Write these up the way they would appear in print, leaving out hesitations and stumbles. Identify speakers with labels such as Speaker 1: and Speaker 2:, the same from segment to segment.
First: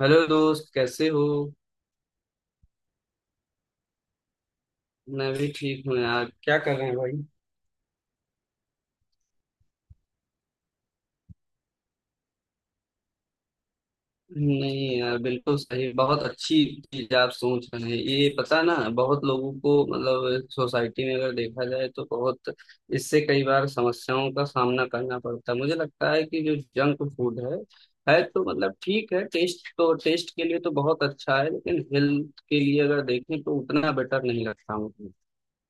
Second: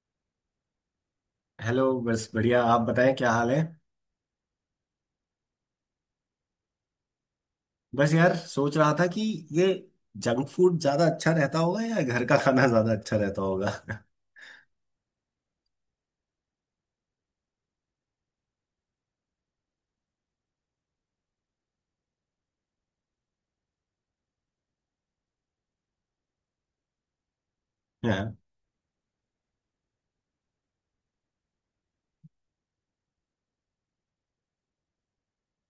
Speaker 1: Hello दोस्त, कैसे हो?
Speaker 2: हेलो। बस बढ़िया, आप बताएं क्या हाल है।
Speaker 1: मैं भी ठीक हूँ यार। क्या कर रहे हैं भाई?
Speaker 2: बस यार सोच रहा था कि ये जंक फूड ज्यादा अच्छा रहता होगा या घर का खाना ज्यादा अच्छा रहता होगा।
Speaker 1: नहीं यार, बिल्कुल सही। बहुत अच्छी चीज आप सोच रहे हैं, ये पता ना। बहुत लोगों को मतलब सोसाइटी में अगर देखा जाए तो बहुत इससे कई बार समस्याओं का सामना करना पड़ता है। मुझे लगता है कि जो जंक फूड है
Speaker 2: हाँ,
Speaker 1: तो मतलब ठीक है, टेस्ट तो टेस्ट के लिए तो बहुत अच्छा है, लेकिन हेल्थ के लिए अगर देखें तो उतना बेटर नहीं लगता मुझे।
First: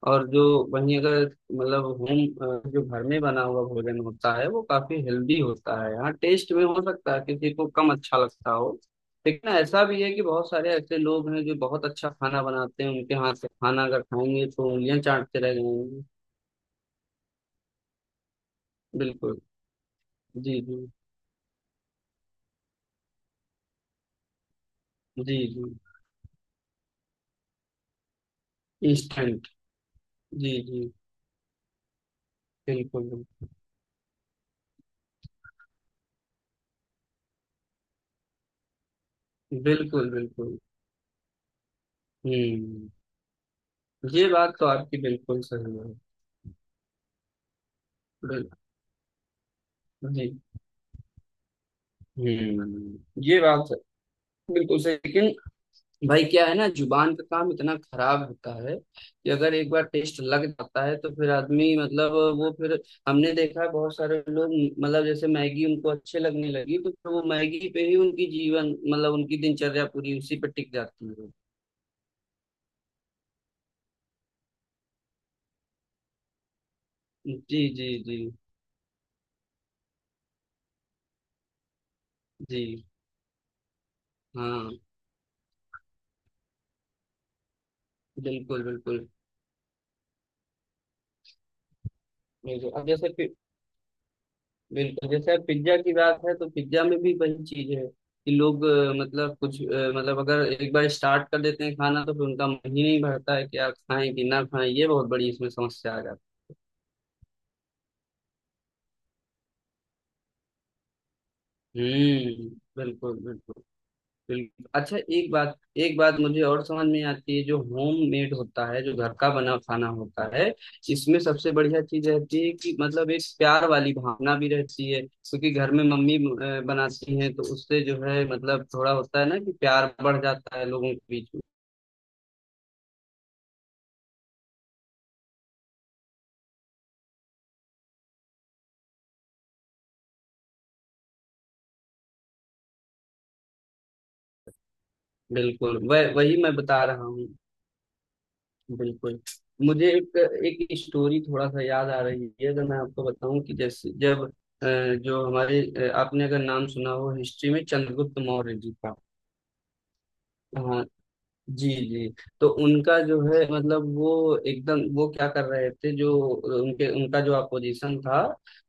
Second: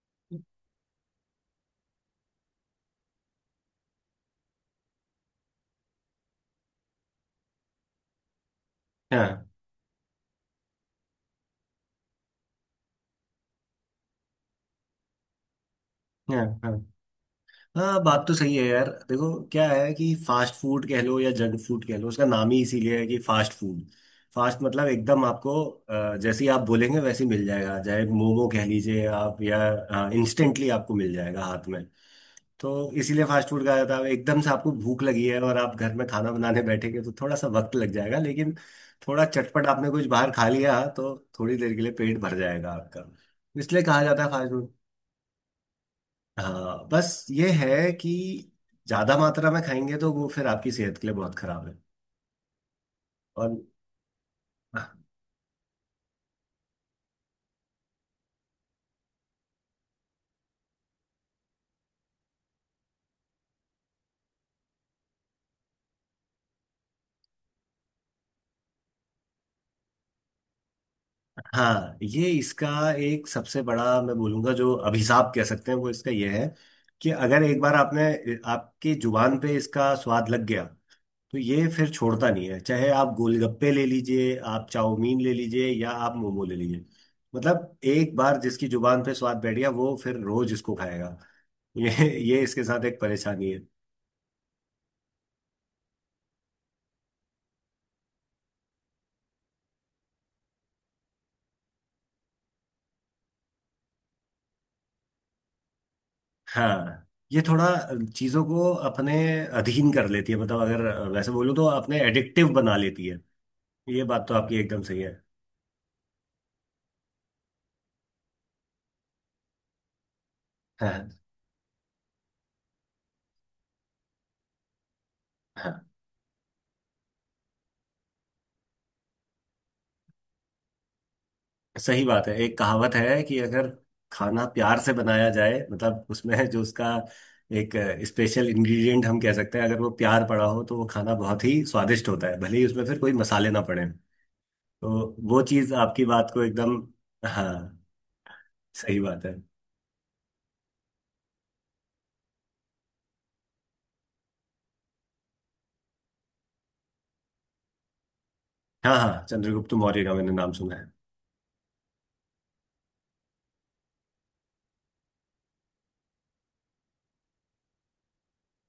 Speaker 1: और जो वहीं अगर, मतलब होम, जो घर में बना हुआ भोजन होता है वो काफी हेल्दी होता है। हाँ, टेस्ट में हो सकता है किसी को कम अच्छा लगता हो,
Speaker 2: हाँ,
Speaker 1: लेकिन ऐसा भी है कि बहुत सारे ऐसे लोग हैं जो बहुत अच्छा खाना बनाते हैं, उनके हाथ से खाना अगर खाएंगे तो उंगलियां चाटते रह जाएंगे।
Speaker 2: हाँ, हाँ, हाँ, बात तो सही है यार। देखो
Speaker 1: बिल्कुल।
Speaker 2: क्या है कि फास्ट
Speaker 1: जी जी।
Speaker 2: फूड कह लो या जंक फूड कह लो, उसका नाम ही इसीलिए है कि फास्ट फूड। फास्ट मतलब एकदम
Speaker 1: जी
Speaker 2: आपको
Speaker 1: जी।
Speaker 2: जैसे ही आप बोलेंगे वैसे ही मिल जाएगा, चाहे मोमो कह लीजिए आप
Speaker 1: इंस्टेंट।
Speaker 2: या हाँ,
Speaker 1: जी
Speaker 2: इंस्टेंटली
Speaker 1: जी।
Speaker 2: आपको मिल जाएगा हाथ में। तो
Speaker 1: बिल्कुल
Speaker 2: इसीलिए
Speaker 1: बिल्कुल।
Speaker 2: फास्ट फूड खाया था। एकदम से आपको भूख लगी है और आप घर में खाना बनाने बैठेंगे तो थोड़ा सा वक्त लग जाएगा, लेकिन थोड़ा चटपट आपने कुछ
Speaker 1: बिल्कुल
Speaker 2: बाहर खा
Speaker 1: बिल्कुल।
Speaker 2: लिया तो थोड़ी देर के लिए पेट भर जाएगा
Speaker 1: हम्म।
Speaker 2: आपका। इसलिए कहा जाता
Speaker 1: ये
Speaker 2: है फास्ट
Speaker 1: बात तो
Speaker 2: फूड।
Speaker 1: आपकी बिल्कुल सही है।
Speaker 2: हाँ, बस ये है कि
Speaker 1: बिल्कुल।
Speaker 2: ज्यादा मात्रा में खाएंगे तो
Speaker 1: जी।
Speaker 2: वो फिर आपकी सेहत के लिए बहुत खराब है।
Speaker 1: हम्म। ये
Speaker 2: और
Speaker 1: बात बिल्कुल सही, लेकिन भाई क्या है ना, जुबान का काम इतना खराब होता है कि अगर एक बार टेस्ट लग जाता है तो फिर आदमी मतलब वो फिर, हमने देखा है बहुत सारे लोग, मतलब जैसे मैगी उनको अच्छे लगने लगी तो फिर वो मैगी पे ही उनकी जीवन, मतलब उनकी दिनचर्या पूरी उसी पे टिक जाती है।
Speaker 2: हाँ, ये इसका एक सबसे बड़ा, मैं बोलूंगा, जो अभिशाप कह सकते हैं, वो इसका ये है कि अगर
Speaker 1: जी
Speaker 2: एक बार
Speaker 1: जी
Speaker 2: आपने
Speaker 1: जी।
Speaker 2: आपकी जुबान पे इसका स्वाद लग गया तो ये फिर छोड़ता नहीं है।
Speaker 1: जी।
Speaker 2: चाहे आप गोलगप्पे ले लीजिए, आप
Speaker 1: हाँ।
Speaker 2: चाउमीन ले लीजिए, या आप मोमो ले लीजिए, मतलब एक बार
Speaker 1: बिल्कुल
Speaker 2: जिसकी जुबान
Speaker 1: बिल्कुल।
Speaker 2: पे स्वाद बैठ गया वो फिर रोज इसको खाएगा। ये ये इसके
Speaker 1: बिल्कुल
Speaker 2: साथ
Speaker 1: अब
Speaker 2: एक
Speaker 1: जैसे,
Speaker 2: परेशानी है।
Speaker 1: बिल्कुल जैसे अब पिज्जा की बात है तो पिज्जा में भी वही चीज है कि लोग मतलब कुछ मतलब अगर एक बार स्टार्ट कर देते हैं खाना तो फिर उनका मन ही नहीं भरता है कि आप खाएं कि ना खाएं, ये बहुत बड़ी इसमें समस्या आ जाती
Speaker 2: हाँ, ये थोड़ा चीजों को अपने अधीन कर लेती है। मतलब अगर वैसे बोलूँ तो
Speaker 1: है।
Speaker 2: अपने
Speaker 1: हम्म।
Speaker 2: एडिक्टिव बना लेती
Speaker 1: बिल्कुल
Speaker 2: है।
Speaker 1: बिल्कुल।
Speaker 2: ये बात तो आपकी
Speaker 1: बिल्कुल।
Speaker 2: एकदम
Speaker 1: अच्छा,
Speaker 2: सही है।
Speaker 1: एक बात मुझे और समझ में आती है, जो होम मेड होता है, जो घर का बना खाना होता है,
Speaker 2: हाँ।
Speaker 1: इसमें सबसे बढ़िया चीज रहती है कि मतलब एक प्यार वाली भावना भी रहती है, क्योंकि घर में
Speaker 2: हाँ।
Speaker 1: मम्मी बनाती हैं तो उससे जो है मतलब थोड़ा होता है ना कि प्यार बढ़ जाता है लोगों के बीच में।
Speaker 2: सही बात है। एक कहावत है कि अगर खाना प्यार से बनाया जाए, मतलब उसमें जो उसका एक स्पेशल इंग्रेडिएंट हम कह सकते हैं, अगर वो प्यार पड़ा हो तो वो खाना बहुत ही स्वादिष्ट होता है, भले ही उसमें फिर कोई मसाले ना पड़े। तो वो चीज़
Speaker 1: बिल्कुल,
Speaker 2: आपकी
Speaker 1: वह
Speaker 2: बात
Speaker 1: वही
Speaker 2: को
Speaker 1: मैं
Speaker 2: एकदम,
Speaker 1: बता रहा हूँ।
Speaker 2: हाँ, सही
Speaker 1: बिल्कुल,
Speaker 2: बात है।
Speaker 1: मुझे एक एक स्टोरी थोड़ा सा याद आ रही है, अगर मैं आपको बताऊं कि जैसे जब अ, जो हमारे आपने अगर नाम सुना हो हिस्ट्री में चंद्रगुप्त मौर्य जी का।
Speaker 2: हाँ हाँ, चंद्रगुप्त मौर्य का मैंने नाम सुना
Speaker 1: हाँ।
Speaker 2: है।
Speaker 1: जी जी। तो उनका जो है मतलब वो एकदम वो क्या कर रहे थे, जो उनके उनका जो अपोजिशन था,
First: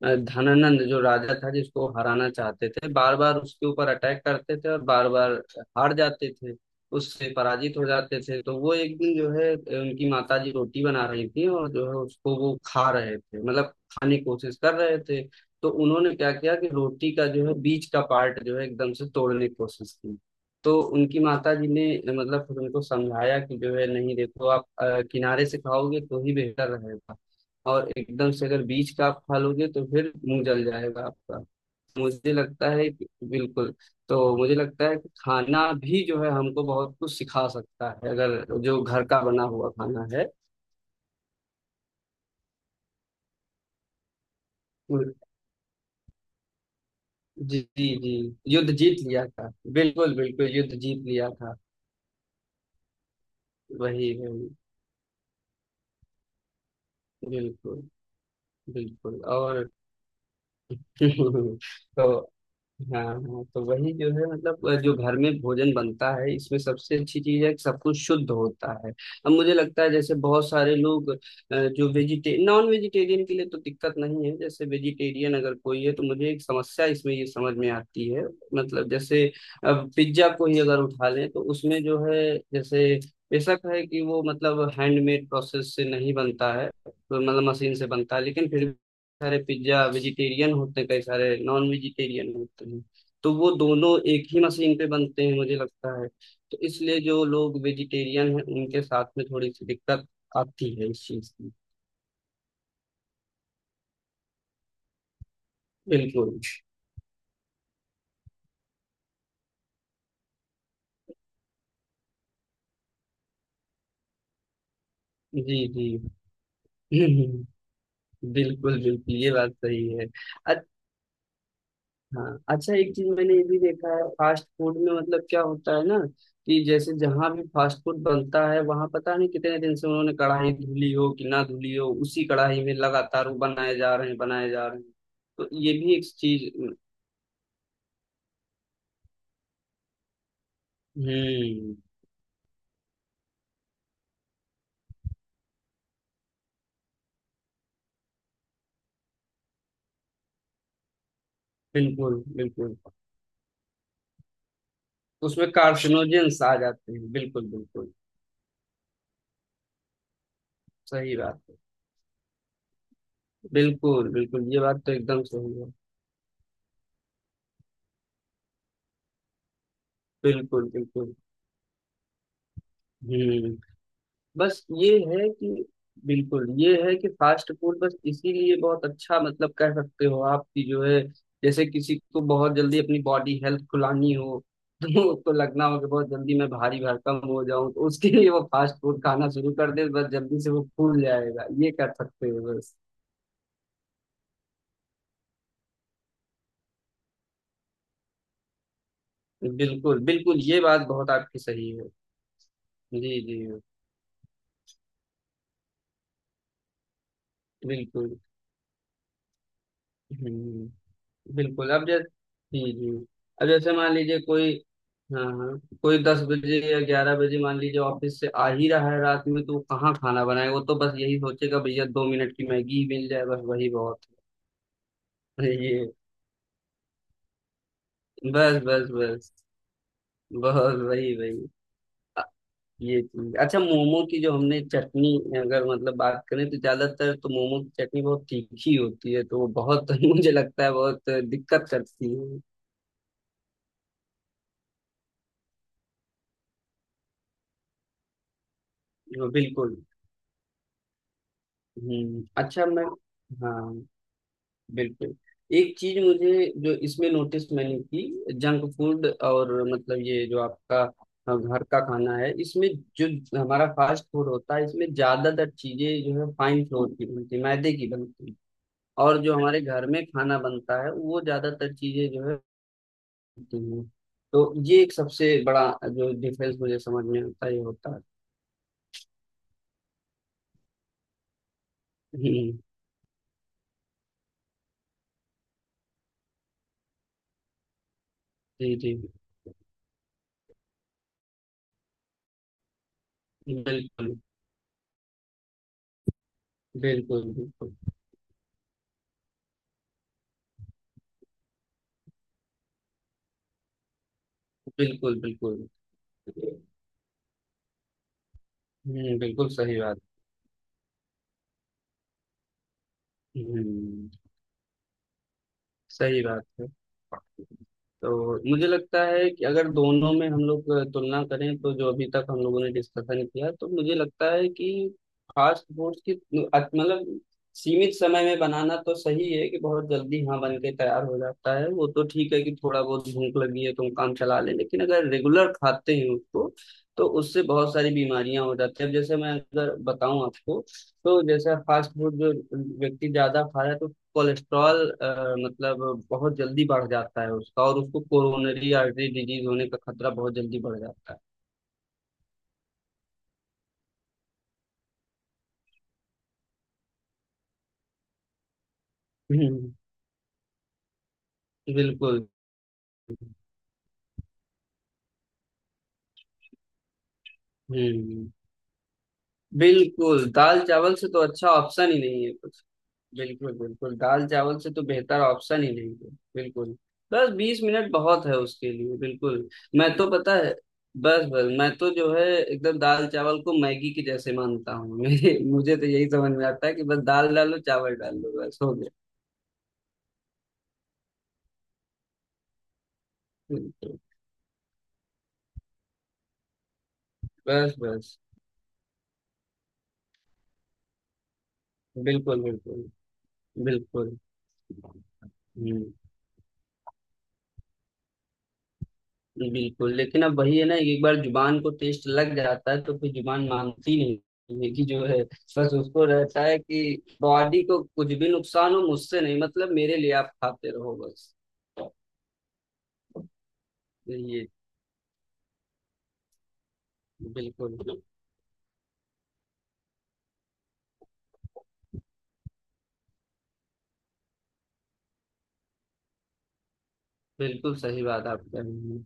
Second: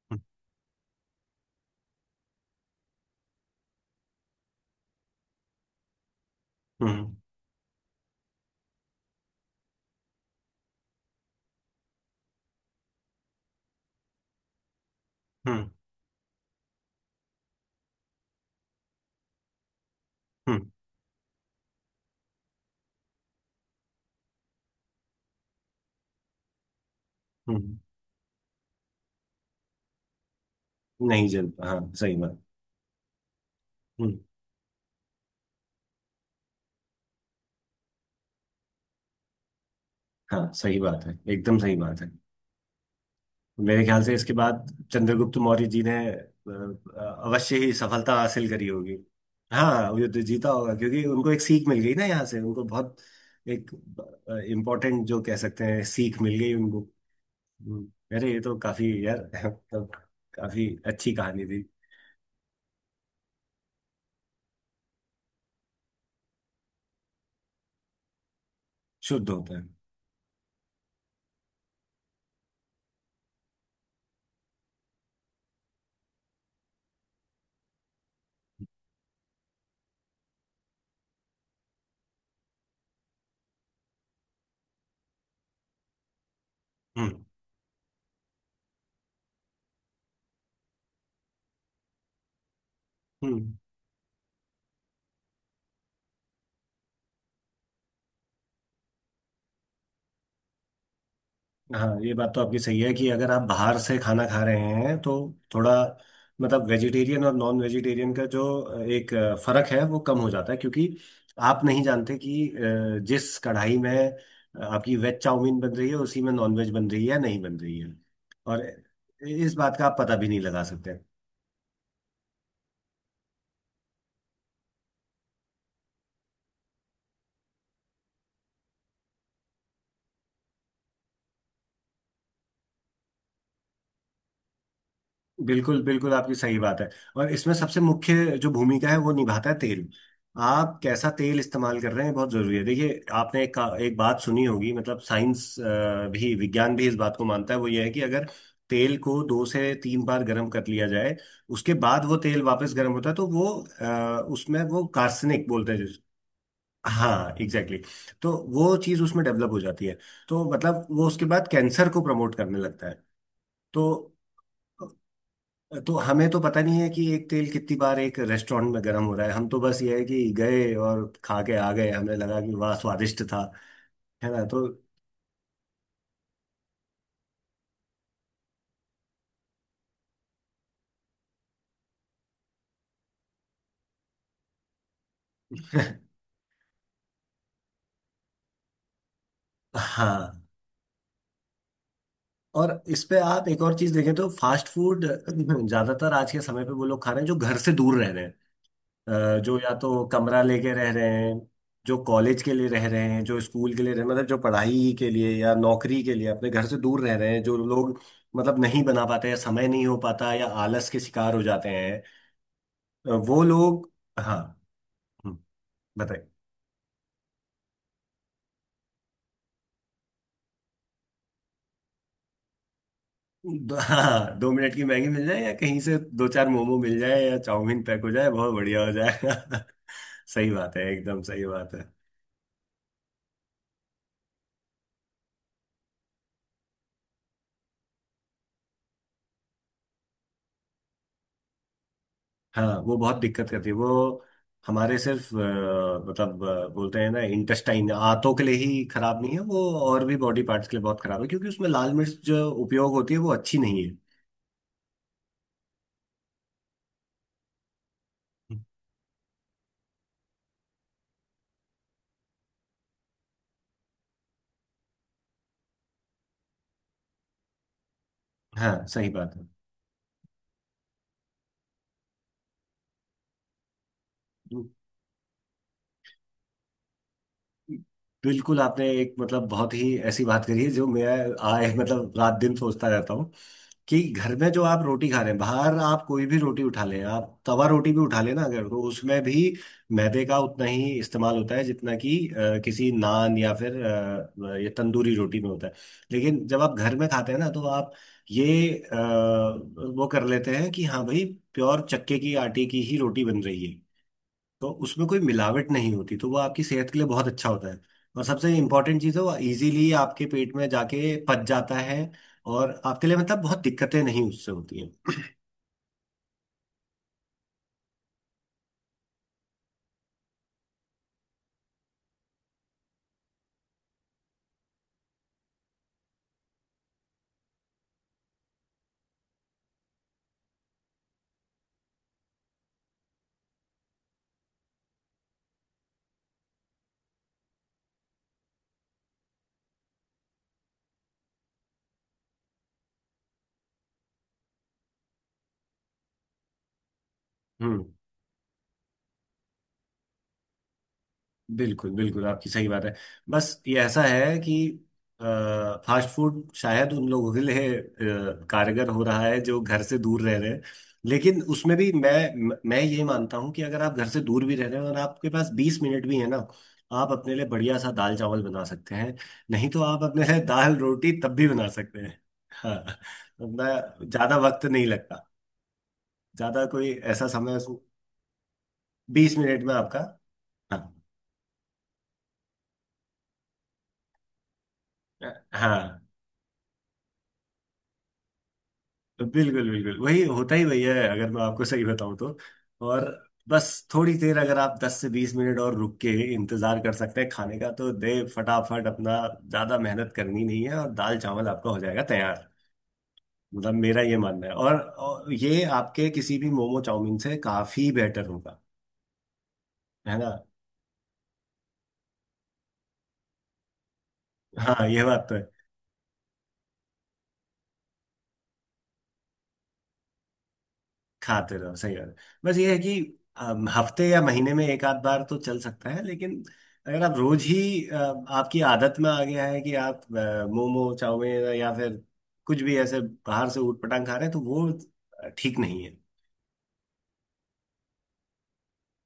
Speaker 2: हम्म।
Speaker 1: धनानंद जो राजा था जिसको हराना चाहते थे, बार बार उसके ऊपर अटैक करते थे और बार बार हार जाते थे,
Speaker 2: हम्म।
Speaker 1: उससे पराजित हो जाते थे। तो वो एक दिन जो है उनकी माता जी रोटी बना रही थी और जो है उसको वो खा रहे थे, मतलब खाने की कोशिश कर रहे थे।
Speaker 2: हम्म।
Speaker 1: तो उन्होंने क्या किया कि रोटी का जो है बीच का पार्ट जो है एकदम से तोड़ने की कोशिश की।
Speaker 2: हम्म।
Speaker 1: तो उनकी माता जी ने मतलब फिर उनको समझाया कि जो है नहीं, देखो आप किनारे से खाओगे तो ही बेहतर रहेगा,
Speaker 2: हम्म।
Speaker 1: और एकदम से अगर बीज का आप खा लोगे तो फिर मुंह जल जाएगा
Speaker 2: नहीं
Speaker 1: आपका।
Speaker 2: जल, हाँ सही
Speaker 1: मुझे
Speaker 2: बात।
Speaker 1: लगता है कि बिल्कुल।
Speaker 2: हम्म।
Speaker 1: तो मुझे लगता है कि खाना भी जो है हमको बहुत कुछ सिखा सकता है, अगर जो घर का बना हुआ खाना है।
Speaker 2: हाँ, सही बात है, एकदम सही बात है। मेरे ख्याल से इसके बाद चंद्रगुप्त मौर्य जी ने अवश्य
Speaker 1: जी
Speaker 2: ही
Speaker 1: जी जी।
Speaker 2: सफलता हासिल करी
Speaker 1: युद्ध
Speaker 2: होगी।
Speaker 1: जीत लिया था।
Speaker 2: हाँ,
Speaker 1: बिल्कुल
Speaker 2: युद्ध जीता
Speaker 1: बिल्कुल,
Speaker 2: होगा,
Speaker 1: युद्ध
Speaker 2: क्योंकि
Speaker 1: जीत लिया
Speaker 2: उनको एक
Speaker 1: था।
Speaker 2: सीख मिल गई ना, यहाँ से उनको बहुत एक
Speaker 1: वही वही।
Speaker 2: इम्पोर्टेंट जो कह सकते हैं सीख मिल गई उनको।
Speaker 1: बिल्कुल
Speaker 2: हम्म। अरे ये तो काफी यार
Speaker 1: बिल्कुल। और
Speaker 2: मतलब काफी अच्छी कहानी थी।
Speaker 1: तो हाँ हाँ, तो वही जो है मतलब जो घर में भोजन बनता है, इसमें सबसे अच्छी चीज है कि सब कुछ शुद्ध होता है।
Speaker 2: शुद्ध
Speaker 1: अब मुझे
Speaker 2: होता है।
Speaker 1: लगता है जैसे बहुत सारे लोग जो वेजिटे नॉन वेजिटेरियन के लिए तो दिक्कत नहीं है, जैसे वेजिटेरियन अगर कोई है तो मुझे एक समस्या इसमें ये समझ में आती है। मतलब जैसे अब पिज्जा को ही अगर उठा लें तो उसमें जो है, जैसे, बेशक है कि वो मतलब हैंडमेड प्रोसेस से नहीं बनता है, तो
Speaker 2: हम्म।
Speaker 1: मतलब मशीन से बनता है, लेकिन फिर सारे पिज्जा वेजिटेरियन होते हैं, कई सारे नॉन वेजिटेरियन होते हैं। तो वो
Speaker 2: हम्म।
Speaker 1: दोनों एक ही मशीन पे बनते हैं, मुझे लगता है। तो इसलिए जो लोग वेजिटेरियन हैं उनके साथ में थोड़ी सी दिक्कत आती है इस चीज की।
Speaker 2: हाँ, ये बात तो आपकी सही है कि अगर आप बाहर से खाना खा रहे हैं तो थोड़ा,
Speaker 1: बिल्कुल।
Speaker 2: मतलब वेजिटेरियन और नॉन वेजिटेरियन का जो एक फर्क है वो कम हो जाता है, क्योंकि आप नहीं जानते कि जिस कढ़ाई में आपकी वेज
Speaker 1: जी
Speaker 2: चाउमीन बन
Speaker 1: जी।
Speaker 2: रही है उसी में नॉन वेज बन रही है या नहीं बन रही है। और
Speaker 1: बिल्कुल बिल्कुल, ये बात
Speaker 2: इस बात का
Speaker 1: सही
Speaker 2: आप
Speaker 1: है।
Speaker 2: पता भी नहीं
Speaker 1: अच्छा।
Speaker 2: लगा सकते।
Speaker 1: हाँ, अच्छा, एक चीज मैंने ये भी देखा है फास्ट फूड में, मतलब क्या होता है ना कि जैसे जहां भी फास्ट फूड बनता है वहां पता नहीं कितने दिन से उन्होंने कढ़ाई धुली हो कि ना धुली हो, उसी कढ़ाई में लगातार वो बनाए जा रहे हैं बनाए जा रहे हैं। तो ये
Speaker 2: बिल्कुल
Speaker 1: भी एक
Speaker 2: बिल्कुल, आपकी
Speaker 1: चीज।
Speaker 2: सही बात है। और इसमें सबसे मुख्य जो भूमिका है वो निभाता है तेल। आप कैसा तेल
Speaker 1: हम्म।
Speaker 2: इस्तेमाल कर रहे हैं बहुत जरूरी है। देखिए, आपने एक बात सुनी होगी, मतलब साइंस भी, विज्ञान भी इस बात को मानता है। वो ये है कि अगर तेल को 2 से 3 बार गर्म कर लिया जाए, उसके बाद वो
Speaker 1: बिल्कुल
Speaker 2: तेल वापस
Speaker 1: बिल्कुल,
Speaker 2: गर्म होता है तो वो उसमें वो कार्सनिक
Speaker 1: उसमें
Speaker 2: बोलते हैं
Speaker 1: कार्सिनोजेंस आ जाते हैं।
Speaker 2: हाँ
Speaker 1: बिल्कुल
Speaker 2: एग्जैक्टली
Speaker 1: बिल्कुल।
Speaker 2: exactly। तो वो चीज़ उसमें डेवलप हो जाती है। तो मतलब वो
Speaker 1: सही
Speaker 2: उसके
Speaker 1: बात
Speaker 2: बाद
Speaker 1: है।
Speaker 2: कैंसर को प्रमोट करने लगता है। तो
Speaker 1: बिल्कुल बिल्कुल, ये बात तो एकदम सही है।
Speaker 2: तो हमें तो पता नहीं है कि एक तेल कितनी बार एक रेस्टोरेंट में गर्म हो रहा है। हम तो बस ये है कि
Speaker 1: बिल्कुल
Speaker 2: गए और
Speaker 1: बिल्कुल।
Speaker 2: खा के आ गए, हमें लगा कि वाह स्वादिष्ट था।
Speaker 1: हम्म।
Speaker 2: है ना।
Speaker 1: बस
Speaker 2: तो
Speaker 1: ये है कि बिल्कुल, ये है कि फास्ट फूड बस इसीलिए बहुत अच्छा, मतलब कह सकते हो, आपकी जो है, जैसे किसी को बहुत जल्दी अपनी बॉडी हेल्थ खुलानी हो, तो उसको लगना हो कि बहुत जल्दी मैं भारी भरकम हो जाऊं तो उसके लिए वो फास्ट फूड खाना शुरू कर दे, बस जल्दी
Speaker 2: हाँ।
Speaker 1: से वो फूल जाएगा, ये कर सकते हो
Speaker 2: और
Speaker 1: बस।
Speaker 2: इस पे आप एक और चीज देखें तो फास्ट फूड ज्यादातर आज के समय पे वो लोग खा रहे हैं जो घर से दूर रह रहे हैं। जो या
Speaker 1: बिल्कुल
Speaker 2: तो
Speaker 1: बिल्कुल,
Speaker 2: कमरा
Speaker 1: ये
Speaker 2: लेके
Speaker 1: बात
Speaker 2: रह रहे
Speaker 1: बहुत
Speaker 2: हैं,
Speaker 1: आपकी सही है।
Speaker 2: जो कॉलेज के लिए रह
Speaker 1: जी
Speaker 2: रहे हैं,
Speaker 1: जी।
Speaker 2: जो स्कूल के लिए रह मतलब जो पढ़ाई के लिए या नौकरी के लिए अपने घर से दूर रह रहे हैं, जो लोग
Speaker 1: बिल्कुल।
Speaker 2: मतलब नहीं बना पाते हैं, समय नहीं हो पाता या आलस
Speaker 1: हम्म।
Speaker 2: के शिकार हो जाते
Speaker 1: बिल्कुल, अब
Speaker 2: हैं,
Speaker 1: जैसे, जी जी,
Speaker 2: वो
Speaker 1: अब जैसे
Speaker 2: लोग,
Speaker 1: मान लीजिए
Speaker 2: हाँ,
Speaker 1: कोई, हाँ
Speaker 2: हम्म,
Speaker 1: हाँ। कोई दस
Speaker 2: बताइए।
Speaker 1: बजे या 11 बजे मान लीजिए ऑफिस से आ ही रहा है रात में, तो वो कहाँ खाना बनाए? वो तो बस यही सोचेगा भैया 2 मिनट की मैगी ही मिल जाए, बस वही बहुत
Speaker 2: हाँ, 2 मिनट की मैगी मिल जाए या
Speaker 1: है।
Speaker 2: कहीं
Speaker 1: ये
Speaker 2: से दो चार मोमो मिल जाए या चाउमीन पैक हो जाए, बहुत
Speaker 1: बस
Speaker 2: बढ़िया
Speaker 1: बस
Speaker 2: हो
Speaker 1: बस।
Speaker 2: जाएगा। सही बात
Speaker 1: बहुत
Speaker 2: है,
Speaker 1: वही
Speaker 2: एकदम सही
Speaker 1: वही।
Speaker 2: बात है।
Speaker 1: अ, ये चीज, अच्छा, मोमो की जो हमने चटनी अगर मतलब बात करें तो ज्यादातर तो मोमो की चटनी बहुत तीखी होती है, तो वो बहुत मुझे लगता है बहुत दिक्कत करती है।
Speaker 2: हाँ, वो बहुत दिक्कत करती है वो। हमारे सिर्फ मतलब बोलते हैं ना, इंटेस्टाइन, आंतों के लिए ही खराब
Speaker 1: वो,
Speaker 2: नहीं है वो,
Speaker 1: बिल्कुल।
Speaker 2: और भी बॉडी पार्ट्स के लिए बहुत खराब है, क्योंकि उसमें लाल मिर्च जो
Speaker 1: अच्छा, मैं,
Speaker 2: उपयोग होती है वो अच्छी
Speaker 1: हाँ,
Speaker 2: नहीं है।
Speaker 1: बिल्कुल, एक चीज मुझे, जो इसमें नोटिस मैंने की, जंक फूड और मतलब ये जो आपका घर का खाना है, इसमें जो हमारा फास्ट फूड होता है, इसमें ज्यादातर चीजें जो है फाइन फ्लोर की बनती है, मैदे की बनती है,
Speaker 2: हाँ सही
Speaker 1: और
Speaker 2: बात
Speaker 1: जो हमारे घर में खाना बनता है वो ज्यादातर चीजें जो है होती हैं। तो
Speaker 2: है।
Speaker 1: ये एक सबसे बड़ा जो डिफरेंस मुझे समझ में आता है, ये होता है।
Speaker 2: बिल्कुल, आपने एक मतलब बहुत ही ऐसी बात करी है जो मैं आए मतलब रात दिन
Speaker 1: हम्म।
Speaker 2: सोचता रहता हूँ कि घर में जो आप रोटी खा रहे हैं, बाहर आप कोई भी रोटी उठा लें, आप तवा रोटी भी उठा लें ना अगर,
Speaker 1: जी
Speaker 2: तो
Speaker 1: जी।
Speaker 2: उसमें भी मैदे का उतना ही इस्तेमाल होता है जितना कि किसी नान या फिर
Speaker 1: बिल्कुल
Speaker 2: ये तंदूरी रोटी में होता है। लेकिन जब आप घर में खाते
Speaker 1: बिल्कुल।
Speaker 2: हैं ना तो
Speaker 1: बिल्कुल
Speaker 2: आप ये वो कर लेते हैं कि हाँ भाई, प्योर चक्के की आटे की ही रोटी बन रही है, तो उसमें कोई
Speaker 1: बिल्कुल। बिल्कुल।
Speaker 2: मिलावट नहीं होती, तो वो आपकी सेहत के लिए बहुत अच्छा होता है। और सबसे इम्पोर्टेंट चीज़
Speaker 1: हम्म।
Speaker 2: है वो
Speaker 1: बिल्कुल सही
Speaker 2: इजीली
Speaker 1: बात।
Speaker 2: आपके पेट में जाके पच जाता है। और आपके लिए मतलब बहुत दिक्कतें
Speaker 1: हम्म।
Speaker 2: नहीं उससे होती हैं।
Speaker 1: सही बात है। तो मुझे लगता है कि अगर दोनों में हम लोग तुलना करें, तो जो अभी तक हम लोगों ने डिस्कशन किया, तो मुझे लगता है कि फास्ट फूड की मतलब सीमित समय में बनाना तो सही है कि बहुत जल्दी, हाँ, बन के तैयार हो जाता है, वो तो ठीक है कि थोड़ा बहुत भूख लगी है तो हम काम चला लें, लेकिन अगर रेगुलर खाते हैं उसको, तो उससे बहुत सारी बीमारियां हो जाती है। अब जैसे मैं अगर बताऊं आपको, तो जैसे फास्ट फूड जो व्यक्ति ज्यादा खा रहा है, तो कोलेस्ट्रॉल मतलब बहुत जल्दी बढ़ जाता है उसका, और
Speaker 2: हम्म,
Speaker 1: उसको कोरोनरी आर्टरी डिजीज होने का खतरा बहुत जल्दी बढ़ जाता है।
Speaker 2: बिल्कुल बिल्कुल, आपकी सही बात है। बस ये ऐसा है कि फास्ट फूड शायद उन लोगों के लिए कारगर हो रहा है जो
Speaker 1: हम्म।
Speaker 2: घर से दूर रह रहे हैं, लेकिन उसमें भी
Speaker 1: बिल्कुल।
Speaker 2: मैं ये मानता हूँ कि अगर आप घर से दूर भी रह रहे हैं और आपके पास 20 मिनट भी है ना, आप अपने लिए बढ़िया सा दाल
Speaker 1: हम्म।
Speaker 2: चावल बना सकते हैं, नहीं तो आप
Speaker 1: बिल्कुल,
Speaker 2: अपने लिए
Speaker 1: दाल
Speaker 2: दाल
Speaker 1: चावल से
Speaker 2: रोटी
Speaker 1: तो
Speaker 2: तब भी
Speaker 1: अच्छा
Speaker 2: बना
Speaker 1: ऑप्शन ही
Speaker 2: सकते हैं।
Speaker 1: नहीं है कुछ।
Speaker 2: हाँ
Speaker 1: बिल्कुल
Speaker 2: अपना,
Speaker 1: बिल्कुल, दाल
Speaker 2: ज्यादा
Speaker 1: चावल
Speaker 2: वक्त
Speaker 1: से तो
Speaker 2: नहीं
Speaker 1: बेहतर
Speaker 2: लगता,
Speaker 1: ऑप्शन ही नहीं है।
Speaker 2: ज्यादा
Speaker 1: बिल्कुल।
Speaker 2: कोई ऐसा
Speaker 1: बस
Speaker 2: समय,
Speaker 1: 20 मिनट बहुत है उसके लिए,
Speaker 2: बीस
Speaker 1: बिल्कुल।
Speaker 2: मिनट में
Speaker 1: मैं
Speaker 2: आपका
Speaker 1: तो, पता है,
Speaker 2: हाँ
Speaker 1: बस बस मैं तो जो है एकदम दाल चावल को मैगी के जैसे मानता हूँ। मेरे मुझे तो
Speaker 2: हाँ
Speaker 1: यही समझ में आता है कि बस दाल डालो, चावल डालो, बस हो
Speaker 2: बिल्कुल बिल्कुल, वही होता ही वही है अगर मैं आपको सही बताऊं तो। और बस
Speaker 1: गया।
Speaker 2: थोड़ी देर अगर आप 10 से 20 मिनट और रुक के इंतजार कर सकते हैं खाने का
Speaker 1: बस
Speaker 2: तो
Speaker 1: बस।
Speaker 2: दे फटाफट अपना, ज्यादा मेहनत करनी नहीं है और दाल चावल आपका हो जाएगा
Speaker 1: बिल्कुल
Speaker 2: तैयार।
Speaker 1: बिल्कुल।
Speaker 2: मतलब मेरा ये
Speaker 1: बिल्कुल।
Speaker 2: मानना है, और ये
Speaker 1: हम्म।
Speaker 2: आपके किसी भी मोमो चाउमीन से काफी बेटर होगा।
Speaker 1: बिल्कुल।
Speaker 2: है
Speaker 1: लेकिन
Speaker 2: ना।
Speaker 1: अब वही है ना, एक बार जुबान को टेस्ट लग जाता है तो फिर जुबान मानती नहीं है, कि
Speaker 2: हाँ ये
Speaker 1: जो है
Speaker 2: बात तो है।
Speaker 1: बस उसको रहता है कि बॉडी को कुछ भी नुकसान हो मुझसे नहीं, मतलब मेरे लिए आप खाते रहो बस।
Speaker 2: खाते रहो, सही बात है। बस ये है कि हफ्ते या
Speaker 1: ये
Speaker 2: महीने में एक आध बार तो चल सकता है, लेकिन अगर आप रोज
Speaker 1: बिल्कुल
Speaker 2: ही आपकी आदत में आ गया है कि आप मोमो चाउमीन या फिर कुछ भी ऐसे बाहर से ऊट पटांग खा रहे हैं, तो वो ठीक नहीं है।
Speaker 1: बिल्कुल, सही बात आप कह रहे हैं।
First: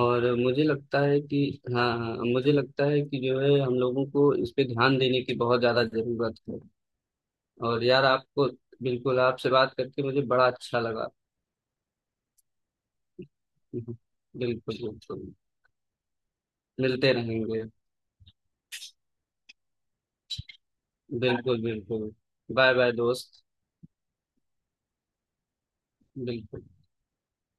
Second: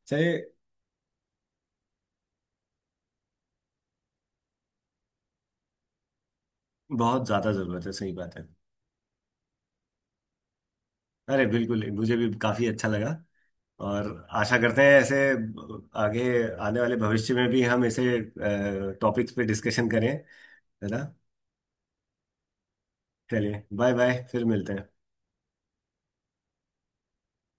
Speaker 1: और
Speaker 2: सही,
Speaker 1: मुझे लगता है कि, हाँ हाँ, मुझे लगता है कि जो है हम लोगों को इस पे ध्यान देने की बहुत ज्यादा जरूरत है।
Speaker 2: बहुत ज्यादा
Speaker 1: और
Speaker 2: जरूरत है,
Speaker 1: यार
Speaker 2: सही बात है।
Speaker 1: आपको, बिल्कुल, आपसे बात करके मुझे बड़ा अच्छा लगा।
Speaker 2: अरे बिल्कुल, मुझे भी काफी अच्छा लगा।
Speaker 1: हम्म।
Speaker 2: और आशा
Speaker 1: बिल्कुल
Speaker 2: करते हैं ऐसे
Speaker 1: बिल्कुल।
Speaker 2: आगे आने वाले
Speaker 1: मिलते
Speaker 2: भविष्य में भी
Speaker 1: रहेंगे।
Speaker 2: हम ऐसे टॉपिक्स पे डिस्कशन करें। है ना।
Speaker 1: बिल्कुल बिल्कुल। बाय बाय दोस्त।
Speaker 2: चलिए बाय बाय, फिर मिलते हैं।
Speaker 1: बिल्कुल।